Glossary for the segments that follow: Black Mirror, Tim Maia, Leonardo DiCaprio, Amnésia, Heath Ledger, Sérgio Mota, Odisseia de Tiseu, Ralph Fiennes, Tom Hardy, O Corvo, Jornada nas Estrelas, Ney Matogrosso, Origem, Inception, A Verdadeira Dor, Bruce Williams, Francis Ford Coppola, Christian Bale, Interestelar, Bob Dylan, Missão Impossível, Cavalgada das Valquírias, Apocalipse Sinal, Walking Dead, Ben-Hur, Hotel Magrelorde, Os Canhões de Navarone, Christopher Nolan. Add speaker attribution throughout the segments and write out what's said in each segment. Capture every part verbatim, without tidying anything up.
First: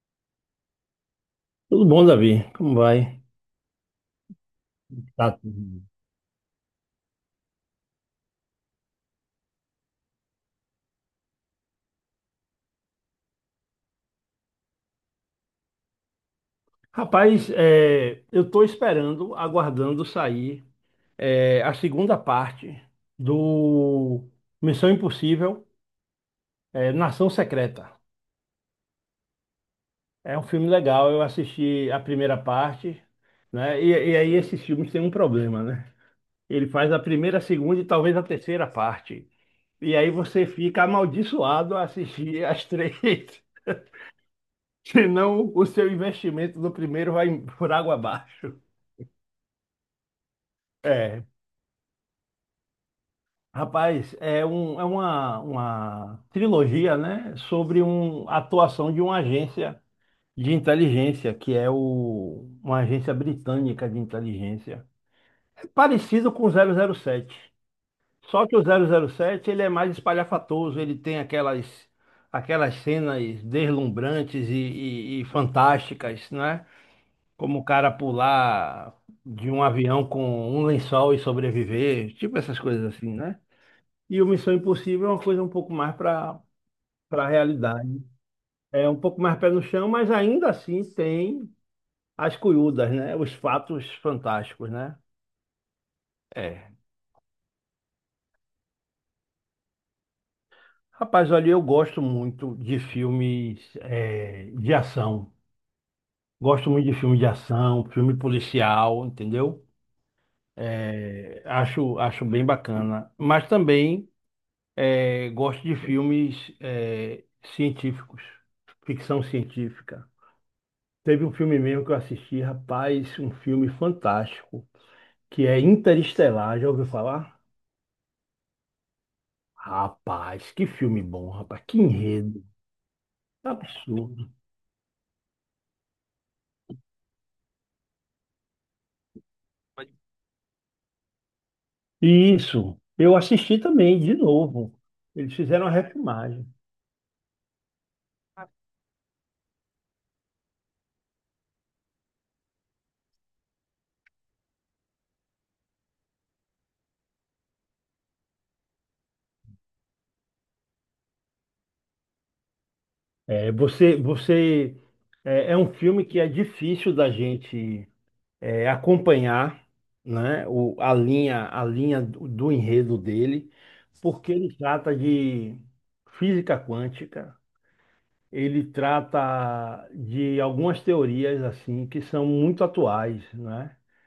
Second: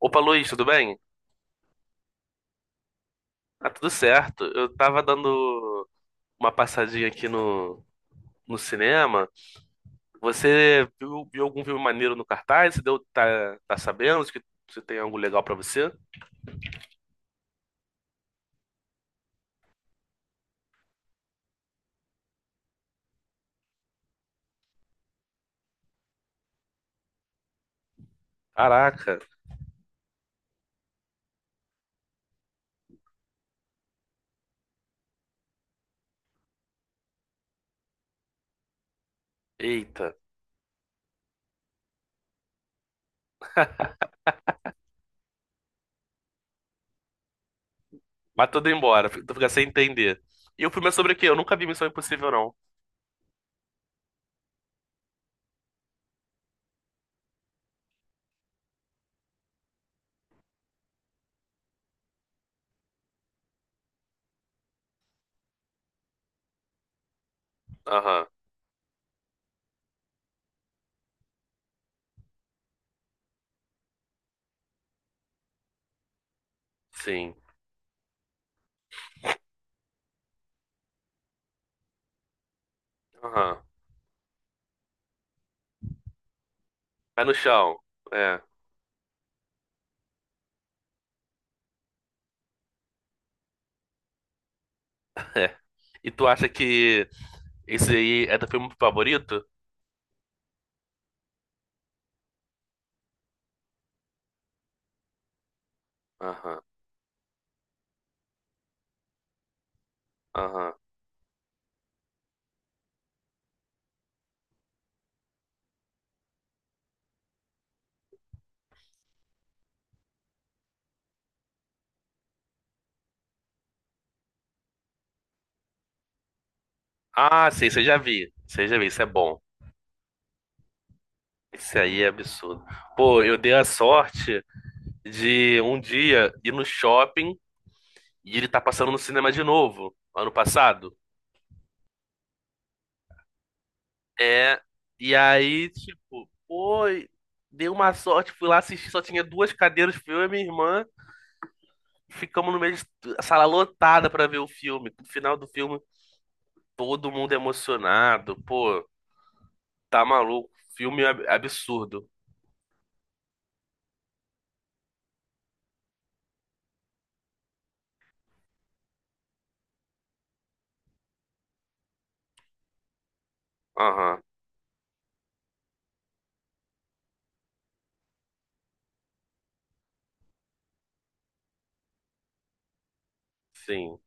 Speaker 1: Opa, Luiz, tudo bem?
Speaker 2: Tudo bom, Davi? Como vai?
Speaker 1: Ah, tudo certo. Eu tava
Speaker 2: Tá tudo bem.
Speaker 1: dando uma passadinha aqui no, no cinema. Você viu, viu algum filme maneiro no cartaz? Você deu, tá, tá sabendo se que se tem algo legal pra você?
Speaker 2: Rapaz, é, eu estou esperando, aguardando sair é, a segunda parte do Missão Impossível, é, Nação Secreta.
Speaker 1: Caraca,
Speaker 2: É um filme legal, eu assisti a primeira parte, né? E, e aí esses filmes têm um problema, né? Ele faz a primeira, a segunda e talvez a terceira parte. E aí
Speaker 1: eita.
Speaker 2: você fica amaldiçoado a assistir as três, senão o seu investimento do primeiro vai por água
Speaker 1: Mas
Speaker 2: abaixo.
Speaker 1: tudo embora, tu fica sem entender. E o filme é sobre o
Speaker 2: É,
Speaker 1: quê? Eu nunca vi Missão Impossível, não.
Speaker 2: Rapaz, é, um, é uma, uma trilogia, né, sobre um, a atuação de uma agência de inteligência, que é o, uma agência britânica de inteligência. É parecido com o zero zero sete,
Speaker 1: Aham,
Speaker 2: só que o zero zero sete ele é mais espalhafatoso, ele tem aquelas, aquelas cenas deslumbrantes e, e, e fantásticas, né?
Speaker 1: sim.
Speaker 2: Como o cara pular de um avião com um lençol e sobreviver, tipo essas coisas assim, né?
Speaker 1: Aham.
Speaker 2: E o Missão Impossível é uma coisa um pouco mais para
Speaker 1: Pé
Speaker 2: para a
Speaker 1: no chão.
Speaker 2: realidade.
Speaker 1: É,
Speaker 2: É um pouco mais pé no chão, mas ainda assim tem as curiúdas, né? Os fatos fantásticos, né?
Speaker 1: é. E tu acha
Speaker 2: É.
Speaker 1: que esse aí é teu filme favorito?
Speaker 2: Rapaz, olha, eu gosto muito de filmes eh, de ação.
Speaker 1: Aham,
Speaker 2: Gosto muito de filme de ação, filme policial, entendeu?
Speaker 1: aham.
Speaker 2: Eh, acho, acho bem bacana. Mas também eh, gosto de filmes eh, científicos, ficção científica. Teve um filme mesmo que eu assisti, rapaz, um filme fantástico, que é Interestelar, já ouviu falar?
Speaker 1: Ah, sim, você já vi. Você já vi, isso é bom.
Speaker 2: Rapaz, que filme bom, rapaz, que
Speaker 1: Isso aí é
Speaker 2: enredo,
Speaker 1: absurdo. Pô, eu dei a
Speaker 2: absurdo.
Speaker 1: sorte de um dia ir no shopping e ele tá passando no cinema de novo, ano passado.
Speaker 2: Isso, eu assisti também, de
Speaker 1: É,
Speaker 2: novo.
Speaker 1: e
Speaker 2: Eles fizeram
Speaker 1: aí,
Speaker 2: a
Speaker 1: tipo,
Speaker 2: refilmagem.
Speaker 1: pô, dei uma sorte, fui lá assistir, só tinha duas cadeiras, fui eu e minha irmã. Ficamos no meio da sala lotada pra ver o filme. No final do filme, todo mundo emocionado. Pô, tá maluco. Filme ab- absurdo.
Speaker 2: É, você, você é, é um filme que é difícil da gente é, acompanhar, né? O, a linha, a linha do, do enredo dele,
Speaker 1: Aham,
Speaker 2: porque ele trata de física quântica, ele trata de algumas teorias assim que são muito atuais, né?
Speaker 1: sim,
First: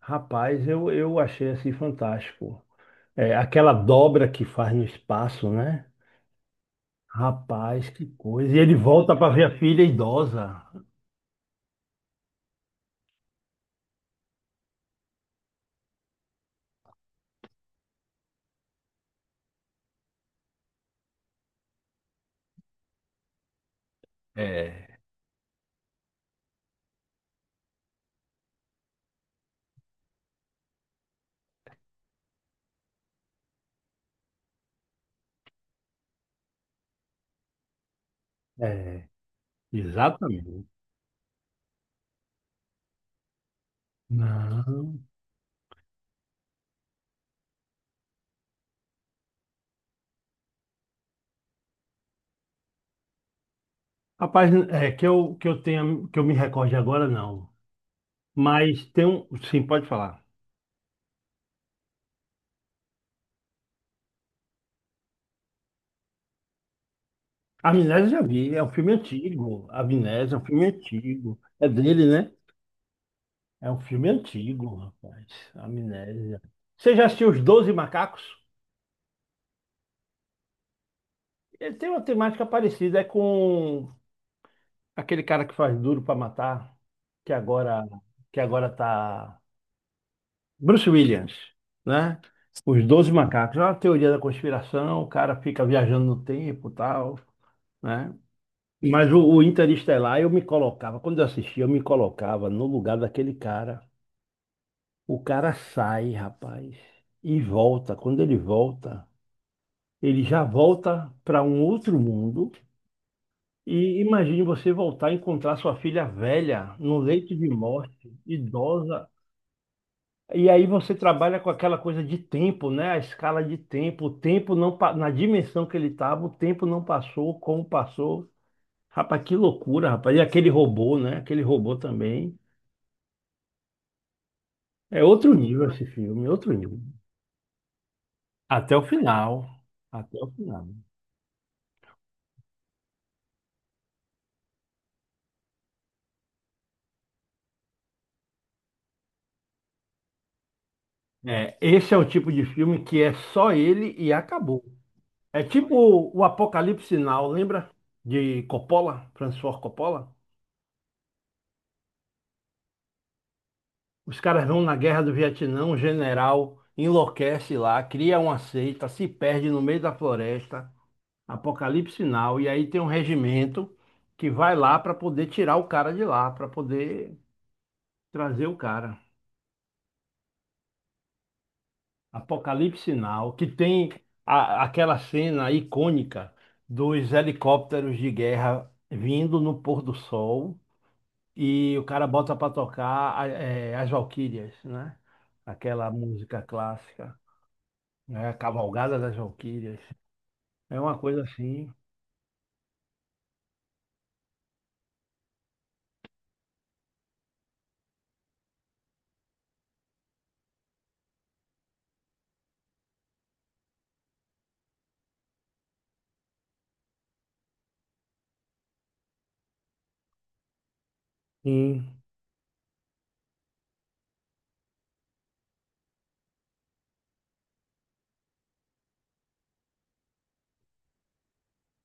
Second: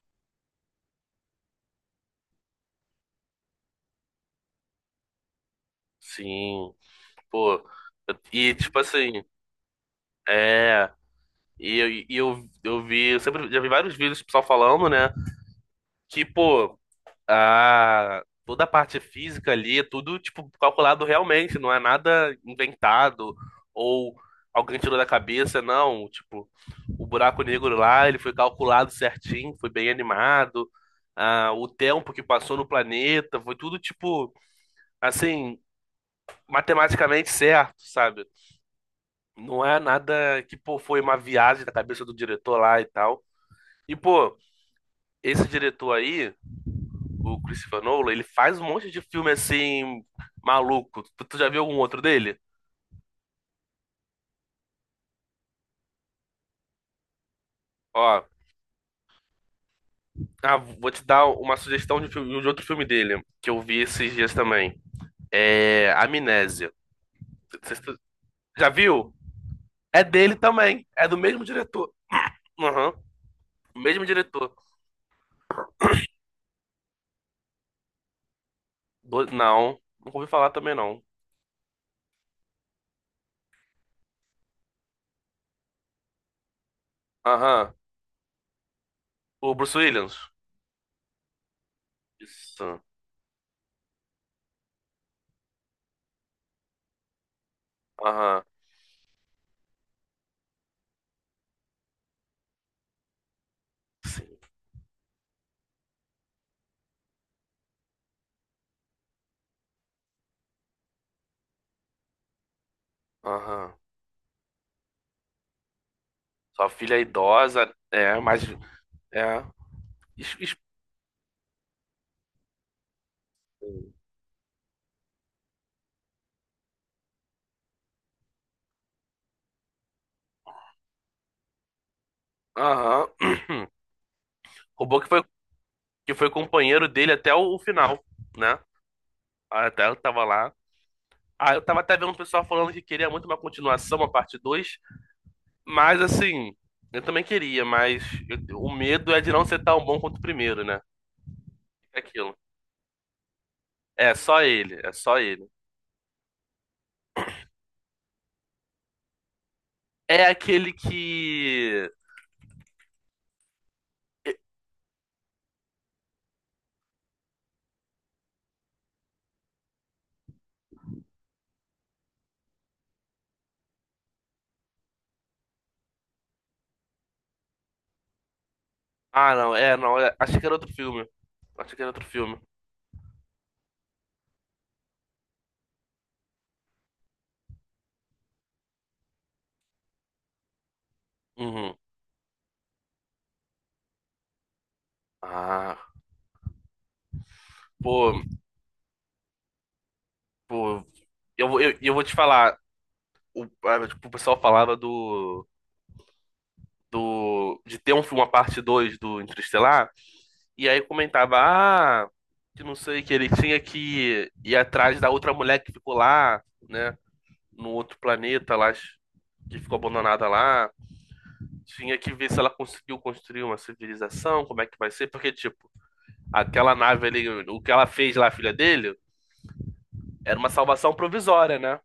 Speaker 2: Rapaz, eu, eu achei assim fantástico. É, aquela dobra que faz no espaço, né?
Speaker 1: sim. Pô,
Speaker 2: Rapaz, que
Speaker 1: eu-
Speaker 2: coisa.
Speaker 1: e
Speaker 2: E ele
Speaker 1: tipo
Speaker 2: volta
Speaker 1: assim,
Speaker 2: para ver a filha idosa.
Speaker 1: é. E, eu- e eu, eu vi, eu sempre já vi vários vídeos do pessoal falando, né? Que, pô, a, toda a parte física ali, é tudo, tipo, calculado realmente, não é nada inventado ou alguém
Speaker 2: É,
Speaker 1: tirou da cabeça, não. Tipo, o buraco negro lá, ele foi calculado certinho, foi bem animado. Ah, o tempo que passou no planeta, foi tudo, tipo, assim, matematicamente certo, sabe?
Speaker 2: é,
Speaker 1: Não é nada que,
Speaker 2: exatamente.
Speaker 1: pô, foi uma viagem da cabeça do diretor lá e tal. E, pô,
Speaker 2: Não.
Speaker 1: esse diretor aí, o Christopher Nolan, ele faz um monte de filme assim, maluco. Tu, tu já viu algum outro dele?
Speaker 2: Rapaz, é que eu que eu tenha que eu me recorde agora não.
Speaker 1: Ó,
Speaker 2: Mas tem um, sim, pode falar.
Speaker 1: ah, vou te dar uma sugestão de, filme- de outro filme dele, que eu vi esses dias também. É Amnésia.
Speaker 2: A
Speaker 1: Cê- cê-
Speaker 2: Amnésia eu já vi, é
Speaker 1: Já
Speaker 2: um filme
Speaker 1: viu?
Speaker 2: antigo. A
Speaker 1: É dele
Speaker 2: Amnésia é um filme
Speaker 1: também. É do
Speaker 2: antigo.
Speaker 1: mesmo
Speaker 2: É
Speaker 1: diretor.
Speaker 2: dele, né?
Speaker 1: Aham.
Speaker 2: É um
Speaker 1: O Mesmo
Speaker 2: filme
Speaker 1: diretor.
Speaker 2: antigo, rapaz. Amnésia. Você já assistiu Os Doze Macacos?
Speaker 1: Do- Não, nunca ouvi falar também não.
Speaker 2: Ele tem uma temática parecida, é com aquele cara que faz Duro pra Matar, que
Speaker 1: Aham.
Speaker 2: agora que agora tá
Speaker 1: O Bruce Williams.
Speaker 2: Bruce Williams, né?
Speaker 1: Isso.
Speaker 2: Os Doze Macacos. É uma teoria da conspiração, o cara fica viajando no tempo, e tal, né?
Speaker 1: Aham.
Speaker 2: Mas o, o Interestelar eu me colocava, quando eu assistia, eu me colocava no lugar daquele cara. O cara sai, rapaz, e volta. Quando ele volta ele já volta para um outro mundo.
Speaker 1: Aham.
Speaker 2: E imagine você voltar e encontrar sua filha
Speaker 1: Sua
Speaker 2: velha
Speaker 1: filha
Speaker 2: no
Speaker 1: é
Speaker 2: leito de
Speaker 1: idosa,
Speaker 2: morte,
Speaker 1: é, mas
Speaker 2: idosa.
Speaker 1: é. Es-
Speaker 2: E
Speaker 1: es-
Speaker 2: aí você trabalha com aquela coisa de tempo, né? A escala de tempo, o tempo não pa- na dimensão que ele estava, o tempo não passou, como passou. Rapaz, que loucura, rapaz. E aquele robô, né? Aquele robô também.
Speaker 1: Aham. Roubou
Speaker 2: É
Speaker 1: que foi,
Speaker 2: outro nível esse
Speaker 1: que
Speaker 2: filme,
Speaker 1: foi
Speaker 2: outro nível.
Speaker 1: companheiro dele até o, o final, né?
Speaker 2: Até o final.
Speaker 1: Até eu
Speaker 2: Até
Speaker 1: tava
Speaker 2: o
Speaker 1: lá.
Speaker 2: final.
Speaker 1: Ah, eu tava até vendo o pessoal falando que queria muito uma continuação, uma parte dois, mas assim, eu também queria, mas eu- o medo é de não ser tão bom quanto o primeiro, né?
Speaker 2: É, esse é
Speaker 1: É
Speaker 2: o tipo
Speaker 1: aquilo.
Speaker 2: de filme que é só ele e
Speaker 1: É só
Speaker 2: acabou.
Speaker 1: ele, é só
Speaker 2: É
Speaker 1: ele.
Speaker 2: tipo o Apocalipse Sinal, lembra? De Coppola, Francis Ford Coppola?
Speaker 1: É aquele que.
Speaker 2: Os caras vão na guerra do Vietnã, um general enlouquece lá, cria uma seita, se perde no meio da floresta, Apocalipse Sinal, e aí tem um regimento que vai lá para poder tirar o cara de lá, para poder trazer o cara.
Speaker 1: Ah, não, é, não, é- achei que era outro filme. Achei que era outro filme.
Speaker 2: Apocalipse Sinal, que tem a- aquela cena icônica dos helicópteros de guerra vindo no pôr do sol.
Speaker 1: Uhum.
Speaker 2: E o cara bota para tocar a- eh, as Valquírias, né?
Speaker 1: Ah,
Speaker 2: Aquela música clássica,
Speaker 1: pô,
Speaker 2: né? A Cavalgada das Valquírias. É
Speaker 1: pô,
Speaker 2: uma coisa
Speaker 1: eu,
Speaker 2: assim.
Speaker 1: eu, eu vou te falar. O, ah, tipo, o pessoal falava do, do, de ter um, filme uma parte dois do Interestelar, e aí comentava, ah, que não sei, que ele tinha que ir atrás da outra mulher que ficou lá, né, no outro planeta lá, que ficou abandonada lá. Tinha
Speaker 2: Sim,
Speaker 1: que ver se ela conseguiu construir uma civilização, como é que vai ser, porque, tipo, aquela nave ali, o que ela fez lá, a filha dele, era uma salvação provisória, né?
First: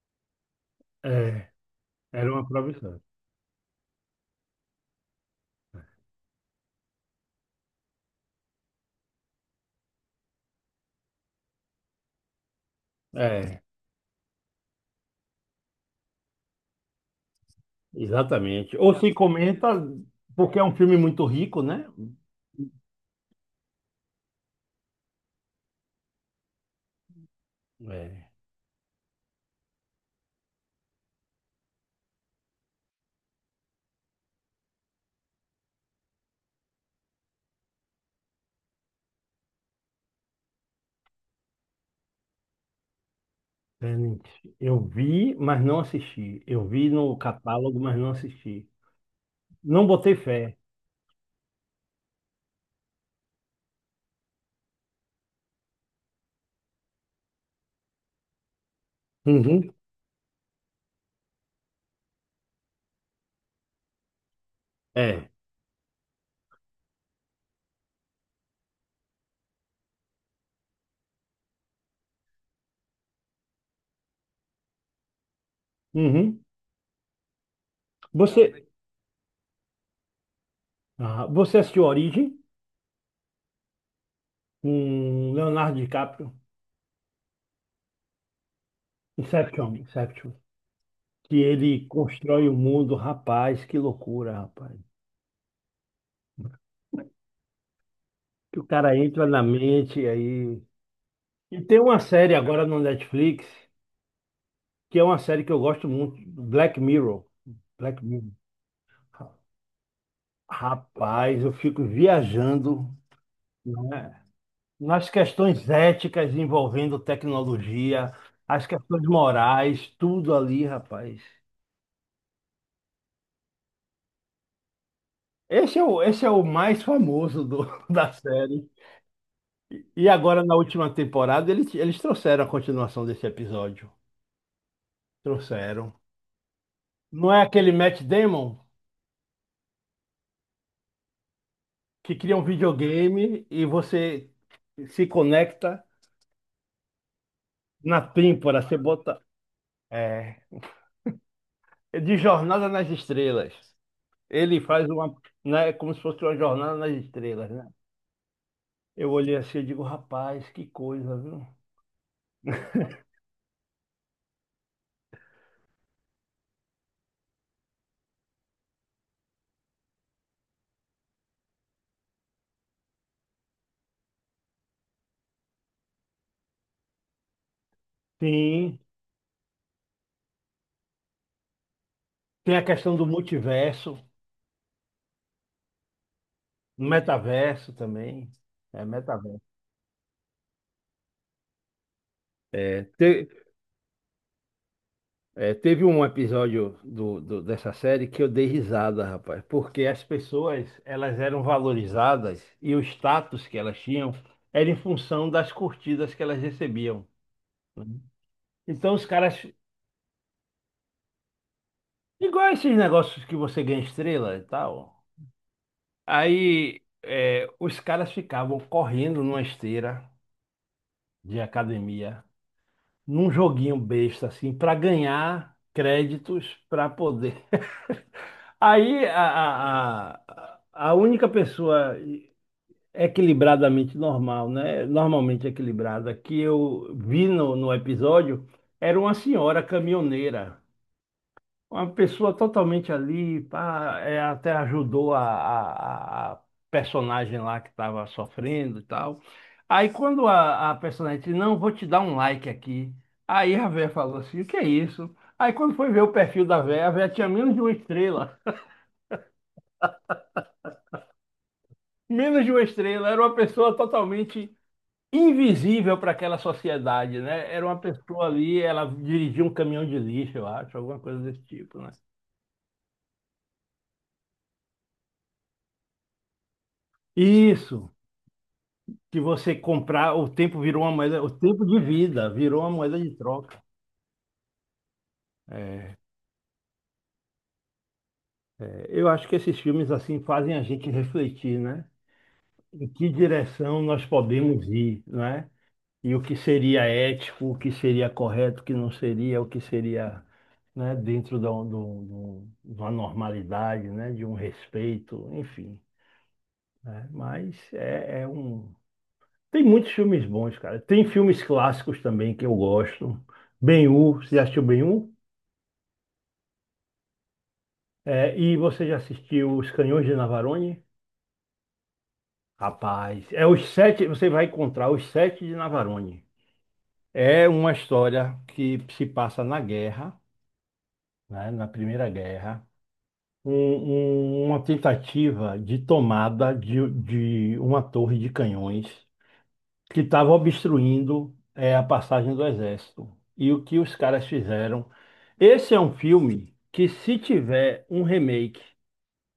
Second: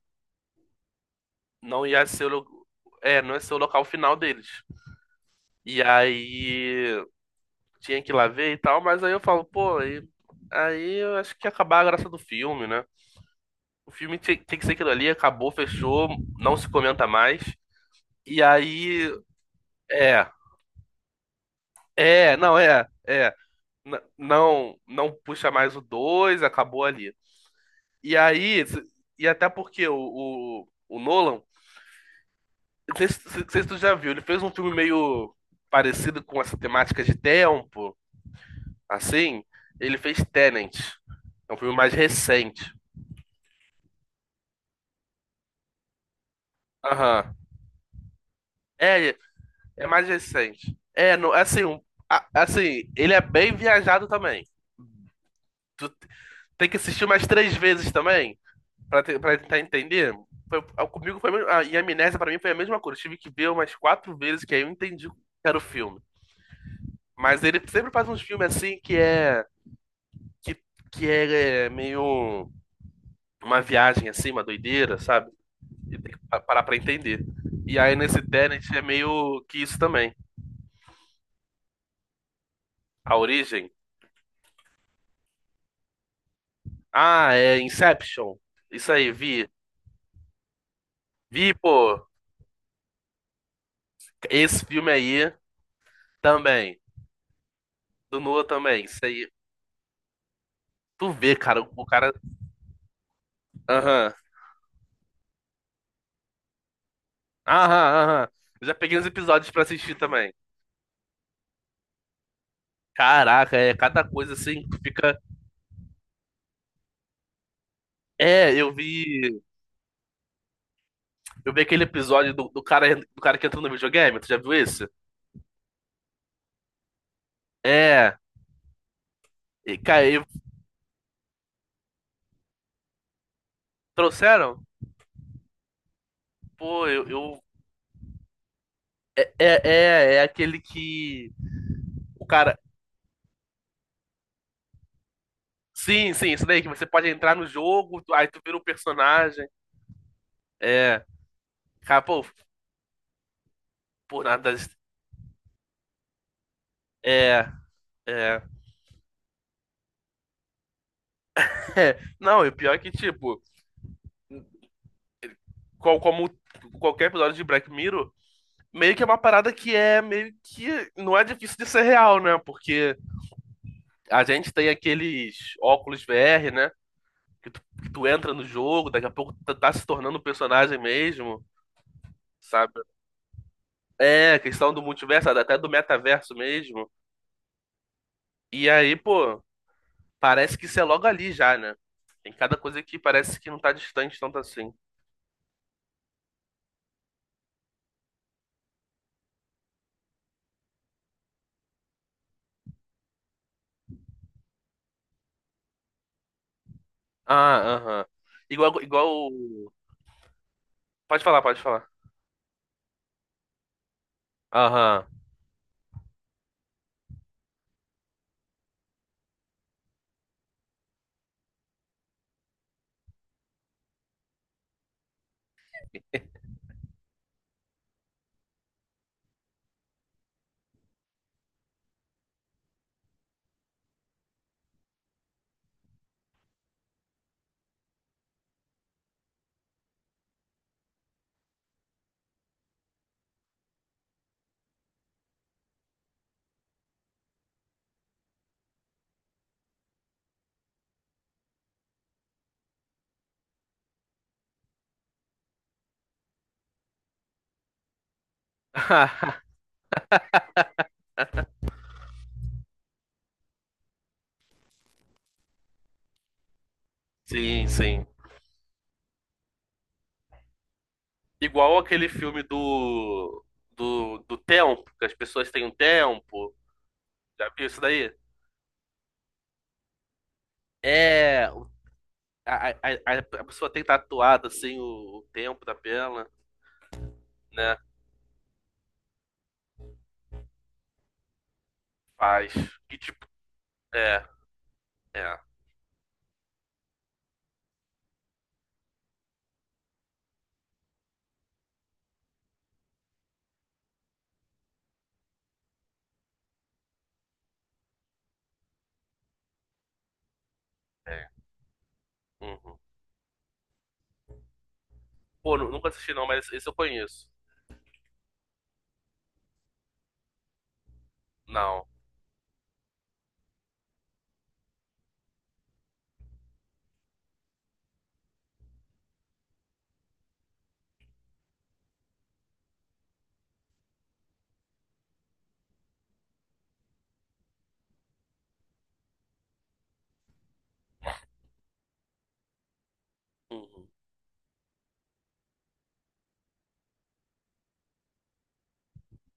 Speaker 2: é,
Speaker 1: Não ia ser o,
Speaker 2: era uma
Speaker 1: lo-
Speaker 2: proibição.
Speaker 1: é, não ia ser o local final deles. E aí tinha que ir lá ver e tal, mas aí eu falo, pô, aí, aí eu acho que ia acabar a graça do filme, né?
Speaker 2: É,
Speaker 1: O filme tem, tem que ser aquilo ali, acabou, fechou, não se comenta mais. E
Speaker 2: exatamente. Ou
Speaker 1: aí,
Speaker 2: se comenta,
Speaker 1: é,
Speaker 2: porque é um filme muito rico, né?
Speaker 1: é, não, é, é, n- não, não puxa mais o dois acabou ali. E
Speaker 2: É.
Speaker 1: aí, se- e até porque o, o, o Nolan, não sei se, se se tu já viu, ele fez um filme meio parecido com essa temática de tempo. Assim, ele fez Tenet. É um filme mais recente.
Speaker 2: Tenet. Eu vi, mas não assisti. Eu vi no
Speaker 1: Aham.
Speaker 2: catálogo, mas não assisti.
Speaker 1: É, é
Speaker 2: Não
Speaker 1: mais
Speaker 2: botei fé.
Speaker 1: recente. É, não, assim, um- a- assim, ele é bem viajado também. Tu t- Tem que assistir umas três vezes também, pra, te- pra tentar
Speaker 2: Uhum.
Speaker 1: entender. Foi- a- comigo foi a mesma- a, e a Amnésia pra mim foi a mesma coisa. Eu tive que ver umas quatro vezes que aí eu entendi o que
Speaker 2: É.
Speaker 1: era o filme. Mas ele sempre faz uns filmes assim que é, que, que é, é meio uma viagem assim, uma doideira, sabe? E tem que pa-
Speaker 2: Uhum.
Speaker 1: parar pra entender. E aí nesse Tenet
Speaker 2: Você,
Speaker 1: é meio que isso também.
Speaker 2: ah, você assistiu Origem?
Speaker 1: A origem.
Speaker 2: Com Leonardo DiCaprio,
Speaker 1: Ah, é Inception. Isso aí, vi.
Speaker 2: Inception, Inception, que
Speaker 1: Vi,
Speaker 2: ele
Speaker 1: pô,
Speaker 2: constrói o mundo, rapaz, que loucura,
Speaker 1: esse
Speaker 2: rapaz.
Speaker 1: filme aí também. Do Noah
Speaker 2: Que o
Speaker 1: também.
Speaker 2: cara
Speaker 1: Isso
Speaker 2: entra
Speaker 1: aí.
Speaker 2: na mente aí.
Speaker 1: Tu vê,
Speaker 2: E
Speaker 1: cara,
Speaker 2: tem
Speaker 1: o
Speaker 2: uma
Speaker 1: cara.
Speaker 2: série agora no Netflix,
Speaker 1: Aham.
Speaker 2: que é uma série que eu gosto muito, Black Mirror.
Speaker 1: Aham,
Speaker 2: Black
Speaker 1: aham.
Speaker 2: Mirror.
Speaker 1: Eu já peguei uns episódios pra assistir também.
Speaker 2: Rapaz, eu fico viajando,
Speaker 1: Caraca, é cada
Speaker 2: né,
Speaker 1: coisa assim que
Speaker 2: nas
Speaker 1: fica.
Speaker 2: questões éticas envolvendo tecnologia,
Speaker 1: É,
Speaker 2: as
Speaker 1: eu
Speaker 2: questões
Speaker 1: vi.
Speaker 2: morais, tudo ali, rapaz.
Speaker 1: Eu vi aquele episódio do, do cara, do cara que entrou no videogame. Tu já viu esse?
Speaker 2: Esse é o, esse é o mais famoso do- da
Speaker 1: É.
Speaker 2: série.
Speaker 1: E, cara,
Speaker 2: E
Speaker 1: e
Speaker 2: agora, na última temporada, eles, eles trouxeram a continuação desse episódio.
Speaker 1: trouxeram?
Speaker 2: Trouxeram.
Speaker 1: Pô, eu,
Speaker 2: Não
Speaker 1: eu
Speaker 2: é aquele Matt Damon
Speaker 1: É, é, é aquele que
Speaker 2: que
Speaker 1: o
Speaker 2: cria um
Speaker 1: cara.
Speaker 2: videogame e você se conecta
Speaker 1: Sim, sim, isso daí, que você pode entrar no jogo,
Speaker 2: na
Speaker 1: tu- aí tu vira
Speaker 2: têmpora,
Speaker 1: o
Speaker 2: você bota.
Speaker 1: personagem.
Speaker 2: É,
Speaker 1: É, cara,
Speaker 2: de
Speaker 1: pô,
Speaker 2: Jornada nas Estrelas.
Speaker 1: por nada.
Speaker 2: Ele
Speaker 1: Das-
Speaker 2: faz uma. Né, como se fosse uma jornada nas
Speaker 1: É,
Speaker 2: estrelas, né?
Speaker 1: é.
Speaker 2: Eu olhei assim e digo, rapaz, que coisa, viu?
Speaker 1: É. Não, e o pior é que, tipo, qual, como qualquer episódio de Black Mirror, meio que é uma parada que é meio que. Não é difícil de ser real, né? Porque a gente tem aqueles óculos V R, né? Que tu, que tu entra no
Speaker 2: Sim.
Speaker 1: jogo, daqui a pouco tu tá se tornando um personagem mesmo,
Speaker 2: Tem a
Speaker 1: sabe?
Speaker 2: questão do multiverso,
Speaker 1: É, a questão do multiverso, até do metaverso mesmo.
Speaker 2: metaverso também.
Speaker 1: E
Speaker 2: É,
Speaker 1: aí,
Speaker 2: metaverso.
Speaker 1: pô, parece que isso é logo ali já, né? Tem cada coisa
Speaker 2: É,
Speaker 1: que
Speaker 2: te-
Speaker 1: parece que não tá distante tanto assim.
Speaker 2: É, teve um episódio do, do- dessa série que eu dei risada, rapaz, porque as pessoas elas eram valorizadas e o status que elas tinham era em função das curtidas que elas recebiam.
Speaker 1: Ah,
Speaker 2: Né?
Speaker 1: aham. Igual,
Speaker 2: Então
Speaker 1: igual.
Speaker 2: os caras,
Speaker 1: o- Pode falar, pode falar.
Speaker 2: igual esses negócios que você ganha estrela e tal,
Speaker 1: Aham.
Speaker 2: aí é, os caras ficavam correndo numa esteira de academia, num joguinho besta assim, para ganhar créditos para poder. Aí a, a, a a única pessoa equilibradamente normal, né? Normalmente equilibrada, que eu vi no, no episódio era uma senhora caminhoneira. Uma pessoa totalmente ali, pá, é, até ajudou a, a, a personagem lá que estava sofrendo e tal. Aí quando a, a personagem disse, não, vou te dar um like aqui. Aí a véia falou assim, o que é isso? Aí quando foi ver o perfil da véia, a véia tinha menos de uma estrela. Menos de uma estrela, era uma pessoa totalmente invisível para aquela sociedade, né? Era
Speaker 1: Sim,
Speaker 2: uma
Speaker 1: sim.
Speaker 2: pessoa ali, ela dirigia um caminhão de lixo, eu acho, alguma coisa desse
Speaker 1: Igual
Speaker 2: tipo, né?
Speaker 1: aquele filme do, do, do tempo, que as pessoas têm um tempo. Já viu isso
Speaker 2: Isso,
Speaker 1: daí?
Speaker 2: que você comprar, o tempo virou uma moeda, o
Speaker 1: É,
Speaker 2: tempo
Speaker 1: o-
Speaker 2: de vida virou
Speaker 1: a,
Speaker 2: uma
Speaker 1: a,
Speaker 2: moeda de
Speaker 1: a a
Speaker 2: troca.
Speaker 1: pessoa tem tatuado assim o, o tempo da perna, né?
Speaker 2: É, eu acho que esses filmes assim fazem a gente refletir, né?
Speaker 1: Faz.
Speaker 2: Em
Speaker 1: E
Speaker 2: que
Speaker 1: tipo,
Speaker 2: direção nós
Speaker 1: é.
Speaker 2: podemos ir,
Speaker 1: É,
Speaker 2: né? E o que seria ético, o que seria correto, o que não seria, o que seria, né, dentro da- do- do- de uma normalidade, né, de um respeito, enfim, né? Mas é, é um... Tem muitos filmes bons, cara. Tem
Speaker 1: é.
Speaker 2: filmes clássicos também que eu
Speaker 1: Uhum.
Speaker 2: gosto. Ben-Hur, você já assistiu Ben-Hur?
Speaker 1: Pô, nu- nunca assisti não, mas esse eu conheço.
Speaker 2: É, e você já assistiu Os Canhões de Navarone?
Speaker 1: Não.
Speaker 2: Rapaz, é os sete, você vai encontrar os sete de Navarone. É uma história que se passa na guerra, né, na Primeira Guerra. um- um- uma tentativa de tomada de, de uma torre de canhões que estava obstruindo eh, a passagem do exército. E o que
Speaker 1: Uhum.
Speaker 2: os caras fizeram? Esse é um filme que, se tiver um remake,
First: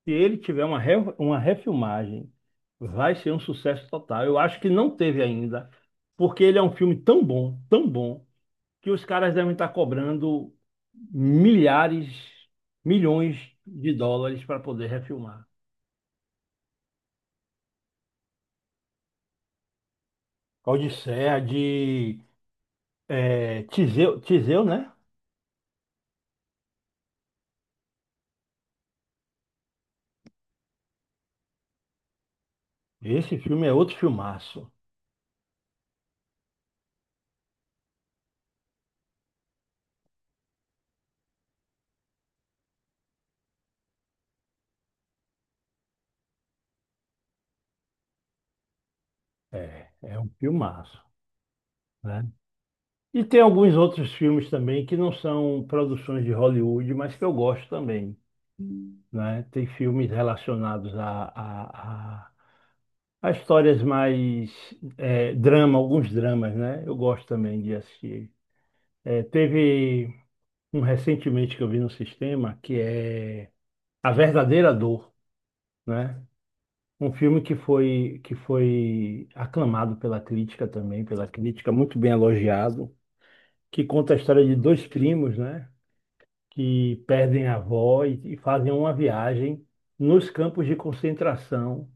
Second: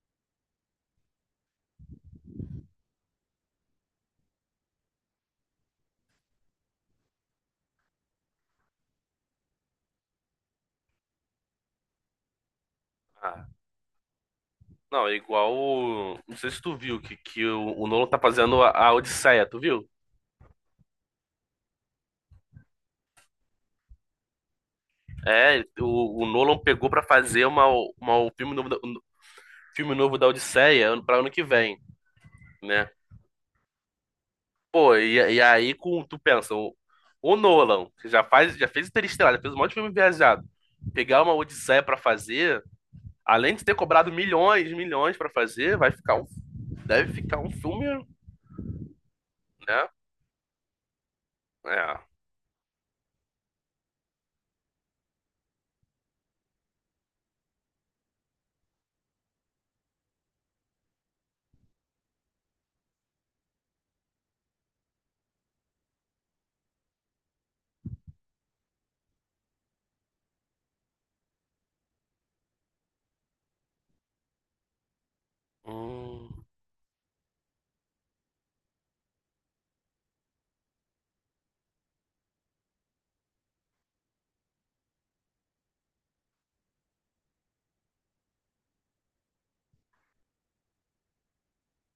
Speaker 2: se ele tiver uma, re- uma refilmagem, vai ser um sucesso total. Eu acho que não teve ainda, porque ele é um filme tão bom, tão bom, que os caras devem estar cobrando milhares, milhões
Speaker 1: Ah.
Speaker 2: de dólares para poder
Speaker 1: Não, é
Speaker 2: refilmar.
Speaker 1: igual. o- Não sei se tu viu que, que o, o Nolan tá fazendo a, a Odisseia, tu viu?
Speaker 2: Odisseia de é, Tiseu, Tiseu, né?
Speaker 1: É, o, o Nolan pegou pra fazer uma, uma, um filme novo da, um filme novo da Odisseia ano- pra ano que vem, né?
Speaker 2: Esse filme é outro filmaço.
Speaker 1: Pô, e, e aí com, tu pensa, o, o Nolan, que já faz, já fez Interestelar, já fez um monte de filme viajado. Pegar uma Odisseia pra fazer, além de ter cobrado milhões, milhões pra fazer, vai ficar um Deve ficar um filme, né?
Speaker 2: É, é um filmaço,
Speaker 1: É.
Speaker 2: né? E tem alguns outros filmes também que não são produções de Hollywood, mas que eu gosto também, né? Tem filmes relacionados a, a, a, a histórias mais é, drama, alguns dramas, né? Eu gosto também de assistir. É, teve um recentemente que eu vi no sistema que é A Verdadeira Dor, né?
Speaker 1: Hum,
Speaker 2: Um filme que foi, que foi aclamado pela crítica também, pela crítica, muito bem elogiado, que conta a história de dois primos, né, que perdem a avó e, e fazem uma viagem nos campos de concentração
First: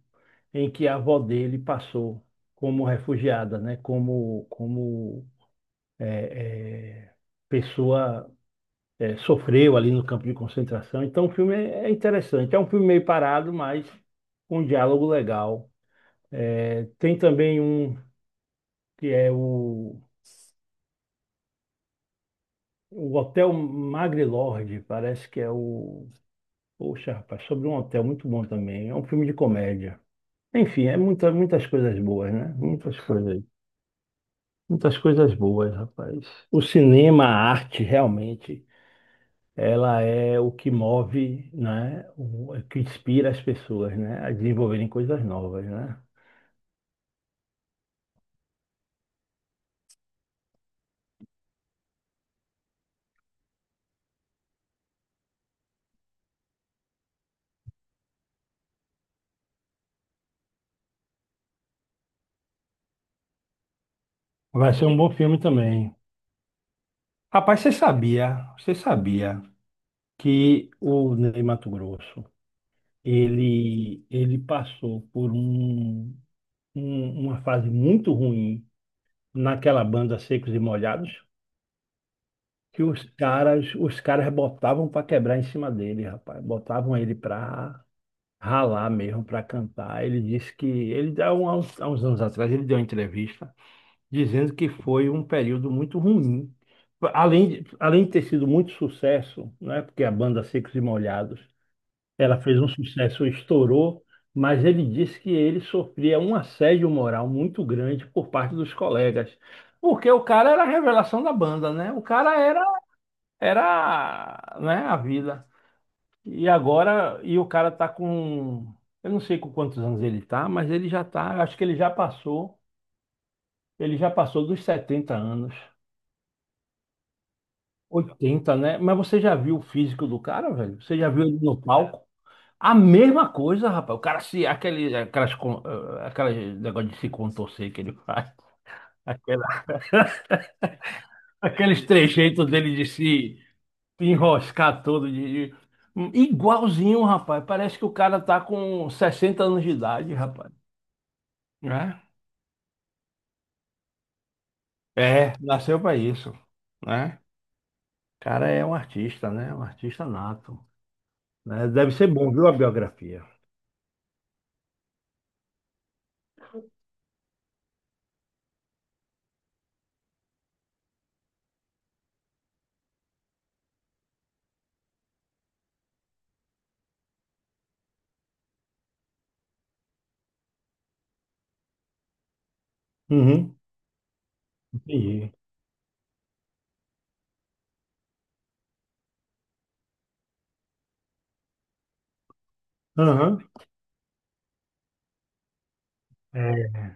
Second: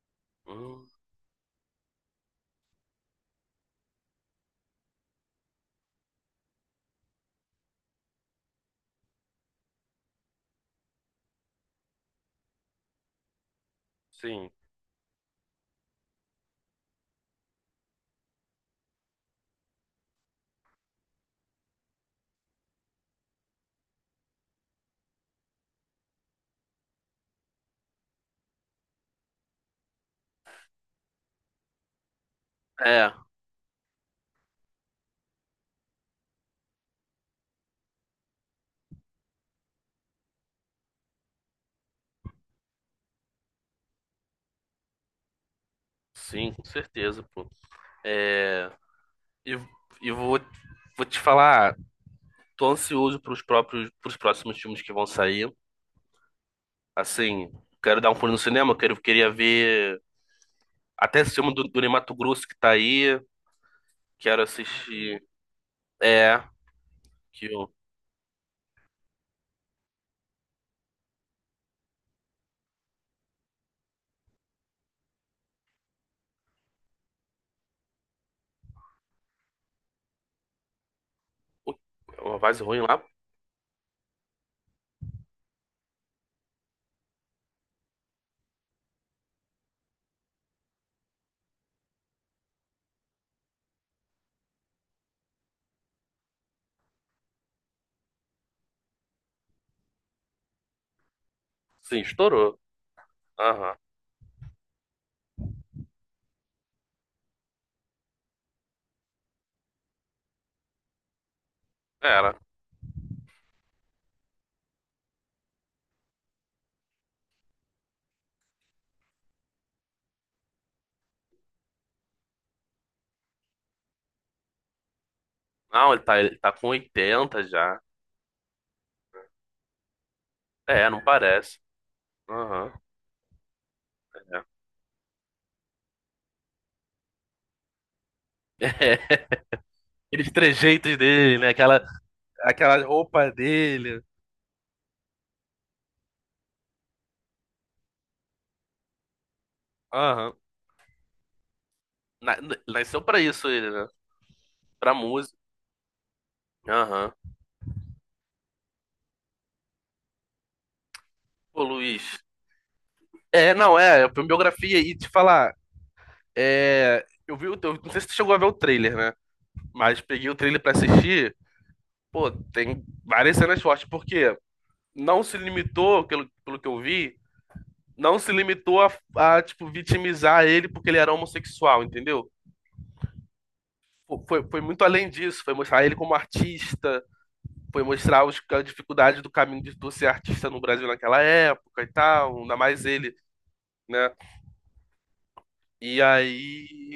Speaker 2: em
Speaker 1: hum,
Speaker 2: que a avó dele passou como refugiada, né, como, como é, é, pessoa é, sofreu ali no campo de concentração. Então o filme é é interessante. É um filme meio parado, mas
Speaker 1: sim.
Speaker 2: com um diálogo legal. É, tem também um que é o, o Hotel Magrelorde, parece que é o. Poxa, rapaz, sobre um hotel muito bom também. É um filme de comédia. Enfim, é muita, muitas coisas boas, né? Muitas
Speaker 1: É,
Speaker 2: coisas, muitas coisas boas, rapaz. O cinema, a arte, realmente, ela é o que move, né? O, o que inspira as pessoas, né? A desenvolverem coisas novas, né?
Speaker 1: sim, com certeza, pô. É, e, e vou, vou te falar, tô ansioso pros próprios, pros próximos filmes que vão sair. Assim, quero dar um pulo no cinema, quero, queria ver até esse filme do, do Ney Matogrosso que tá aí. Quero
Speaker 2: Vai ser um bom
Speaker 1: assistir.
Speaker 2: filme também.
Speaker 1: É, que
Speaker 2: Rapaz,
Speaker 1: o.
Speaker 2: você sabia? Você sabia? Que o Ney Matogrosso, ele, ele passou por um, um- uma fase muito ruim naquela banda Secos e Molhados,
Speaker 1: Ui, uma base ruim
Speaker 2: que
Speaker 1: lá?
Speaker 2: os caras, os caras botavam para quebrar em cima dele, rapaz. Botavam ele para ralar mesmo, para cantar. Ele disse que ele há um- há uns, há uns anos atrás ele deu uma entrevista dizendo que foi um período muito ruim. Além de, além de ter sido muito sucesso, né? Porque a banda Secos e Molhados,
Speaker 1: Sim,
Speaker 2: ela
Speaker 1: estourou.
Speaker 2: fez um sucesso,
Speaker 1: Aham.
Speaker 2: estourou, mas ele disse que ele sofria um assédio moral muito grande por parte dos colegas. Porque o cara era a revelação da banda, né? O
Speaker 1: Era.
Speaker 2: cara era, era, né, a vida. E agora, e o cara tá com, eu não sei com quantos anos ele tá, mas ele já tá, acho que ele já passou, ele já passou dos setenta anos.
Speaker 1: Não, ele tá, ele tá com oitenta já.
Speaker 2: Oitenta, né? Mas você já viu o físico do cara, velho?
Speaker 1: É,
Speaker 2: Você
Speaker 1: não
Speaker 2: já viu ele
Speaker 1: parece.
Speaker 2: no palco?
Speaker 1: Aham,
Speaker 2: A mesma coisa, rapaz. O cara se. Aquele, aquelas, con- eh, aquelas negócio de se contorcer que ele faz.
Speaker 1: é.
Speaker 2: Aquela,
Speaker 1: Aqueles trejeitos dele, né?
Speaker 2: aqueles
Speaker 1: Aquela,
Speaker 2: trejeitos dele
Speaker 1: aquela
Speaker 2: de
Speaker 1: roupa
Speaker 2: se
Speaker 1: dele.
Speaker 2: enroscar todo. De, de- igualzinho, rapaz. Parece que o cara tá com sessenta anos de idade,
Speaker 1: Aham.
Speaker 2: rapaz. Né?
Speaker 1: Na- n- Nasceu pra isso ele, né? Pra
Speaker 2: É,
Speaker 1: música.
Speaker 2: nasceu pra isso.
Speaker 1: Aham.
Speaker 2: Né? O cara é um artista, né? Um artista nato.
Speaker 1: Pô,
Speaker 2: Né? Deve ser
Speaker 1: Luiz.
Speaker 2: bom, viu, a biografia.
Speaker 1: É, não, é, foi uma biografia e te falar, é, eu vi o teu, não sei se tu chegou a ver o trailer, né? Mas peguei o trailer pra assistir. Pô, tem várias cenas fortes, porque não se limitou, pelo, pelo que eu vi, não se limitou a, a, tipo, vitimizar ele porque ele era homossexual, entendeu?
Speaker 2: Uhum,
Speaker 1: Foi, foi muito além
Speaker 2: entendi.
Speaker 1: disso, foi mostrar ele como artista, foi mostrar os, a dificuldade do caminho de tu ser artista no Brasil naquela época e tal, ainda mais ele,
Speaker 2: Aham,
Speaker 1: né? E aí
Speaker 2: é,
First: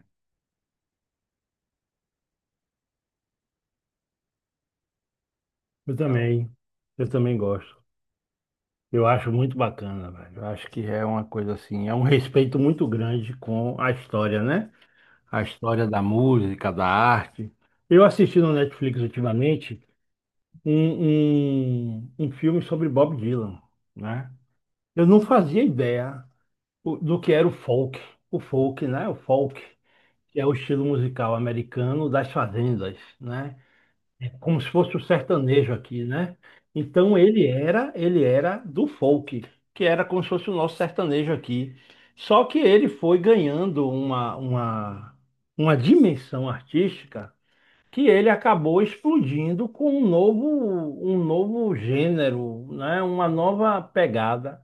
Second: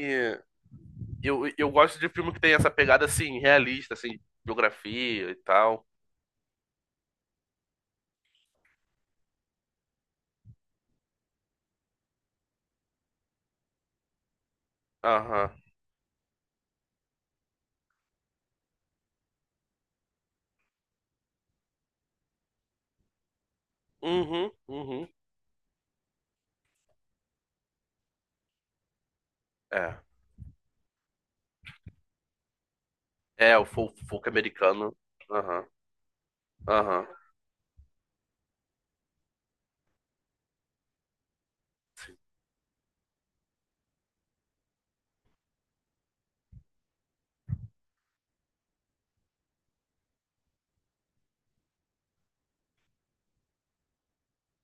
Speaker 1: eu, eu gosto de filme que tem essa pegada assim, realista, assim, biografia e tal.
Speaker 2: eu também. Eu também gosto. Eu acho muito bacana, velho. Eu acho que é uma coisa assim, é um respeito muito grande com a história, né? A
Speaker 1: Aham.
Speaker 2: história da música, da arte. Eu assisti no Netflix ultimamente um, um, um filme sobre Bob Dylan, né?
Speaker 1: Uhum,
Speaker 2: Eu
Speaker 1: uhum.
Speaker 2: não fazia ideia o- do que era o folk, o folk, né? O folk,
Speaker 1: É.
Speaker 2: que é o estilo musical americano das fazendas,
Speaker 1: É,
Speaker 2: né?
Speaker 1: o fol- folk
Speaker 2: Como se
Speaker 1: americano.
Speaker 2: fosse o
Speaker 1: Aham,
Speaker 2: sertanejo aqui, né?
Speaker 1: aham.
Speaker 2: Então ele era, ele era do folk, que era como se fosse o nosso sertanejo aqui.
Speaker 1: Sim,
Speaker 2: Só que ele foi ganhando uma, uma, uma dimensão artística que ele acabou explodindo com um novo, um novo gênero, né? Uma nova pegada.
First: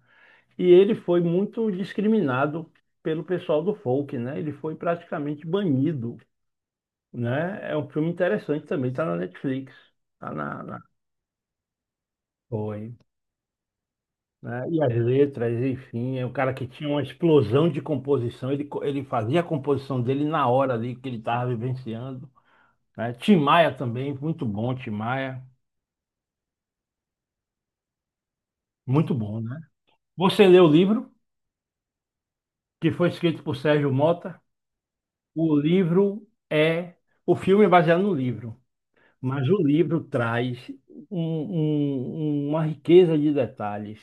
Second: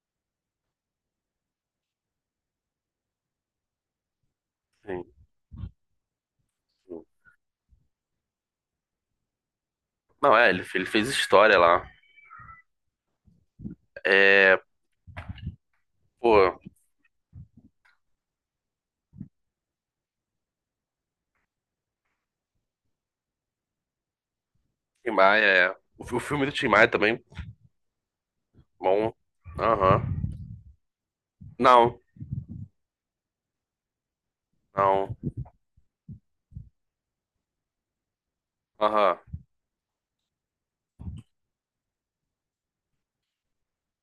Speaker 2: E ele foi muito discriminado pelo pessoal do folk, né? Ele foi
Speaker 1: sim,
Speaker 2: praticamente banido,
Speaker 1: sim.
Speaker 2: né? É um filme interessante também, está na Netflix. Tá
Speaker 1: Não, é,
Speaker 2: na,
Speaker 1: ele,
Speaker 2: na-
Speaker 1: ele fez história lá.
Speaker 2: foi,
Speaker 1: É,
Speaker 2: né? E as letras, enfim, é um cara
Speaker 1: pô,
Speaker 2: que tinha uma explosão de composição, ele, co- ele fazia a composição dele na hora ali que ele estava vivenciando, né? Tim Maia também, muito bom, Tim
Speaker 1: Tim
Speaker 2: Maia,
Speaker 1: Maia, é. O, fi- o filme do Tim Maia também Bom.
Speaker 2: muito bom, né?
Speaker 1: Aham.
Speaker 2: Você leu o livro,
Speaker 1: Não.
Speaker 2: que foi escrito por Sérgio Mota,
Speaker 1: Não.
Speaker 2: o livro é, o filme é baseado no livro,
Speaker 1: Aham.
Speaker 2: mas o livro traz um- um- uma riqueza de detalhes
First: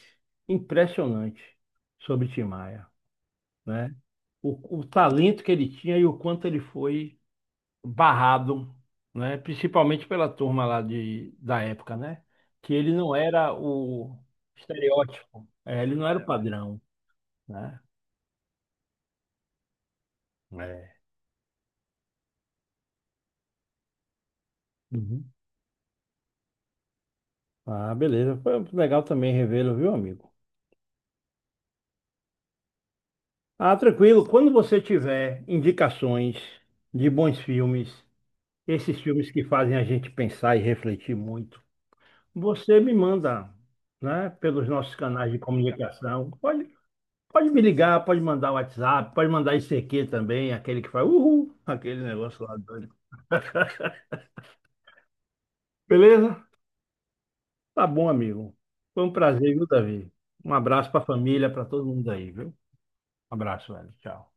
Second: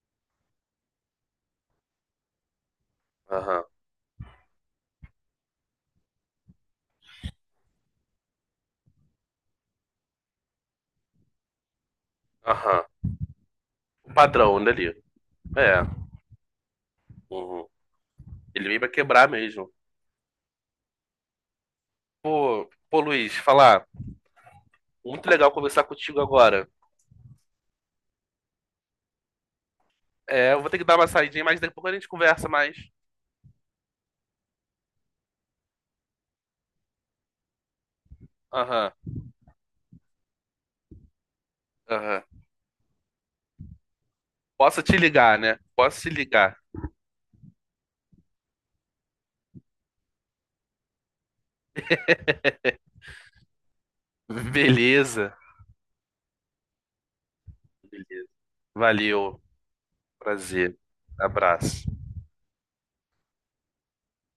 Speaker 2: impressionante sobre Tim Maia,
Speaker 1: Aham.
Speaker 2: né? o, o talento que ele tinha e o quanto ele foi barrado, né? Principalmente pela turma lá de, da época, né? Que
Speaker 1: Aham.
Speaker 2: ele não era
Speaker 1: O
Speaker 2: o
Speaker 1: padrão dali.
Speaker 2: estereótipo,
Speaker 1: É.
Speaker 2: é, ele não era o padrão,
Speaker 1: Uhum.
Speaker 2: né?
Speaker 1: Ele veio pra quebrar mesmo.
Speaker 2: É.
Speaker 1: Pô, pô, Luiz, falar.
Speaker 2: Uhum.
Speaker 1: Muito legal conversar contigo agora.
Speaker 2: Ah, beleza. Foi legal também revê-lo, viu, amigo?
Speaker 1: É, eu vou ter que dar uma saidinha, mas daqui a pouco a gente conversa mais.
Speaker 2: Ah, tranquilo. Quando você tiver indicações de bons filmes,
Speaker 1: Aham.
Speaker 2: esses filmes que fazem a gente pensar e refletir muito,
Speaker 1: Aham.
Speaker 2: você me manda, né, pelos
Speaker 1: Posso
Speaker 2: nossos
Speaker 1: te
Speaker 2: canais de
Speaker 1: ligar, né? Posso te
Speaker 2: comunicação.
Speaker 1: ligar.
Speaker 2: Pode Pode me ligar, pode mandar WhatsApp, pode mandar I C Q também, aquele que faz uhul, aquele negócio lá doido.
Speaker 1: Beleza.
Speaker 2: Beleza? Tá bom,
Speaker 1: Beleza.
Speaker 2: amigo. Foi um
Speaker 1: Valeu.
Speaker 2: prazer, viu, Davi? Um
Speaker 1: Prazer.
Speaker 2: abraço pra família, pra
Speaker 1: Abraço.
Speaker 2: todo mundo aí, viu? Um abraço, velho. Tchau.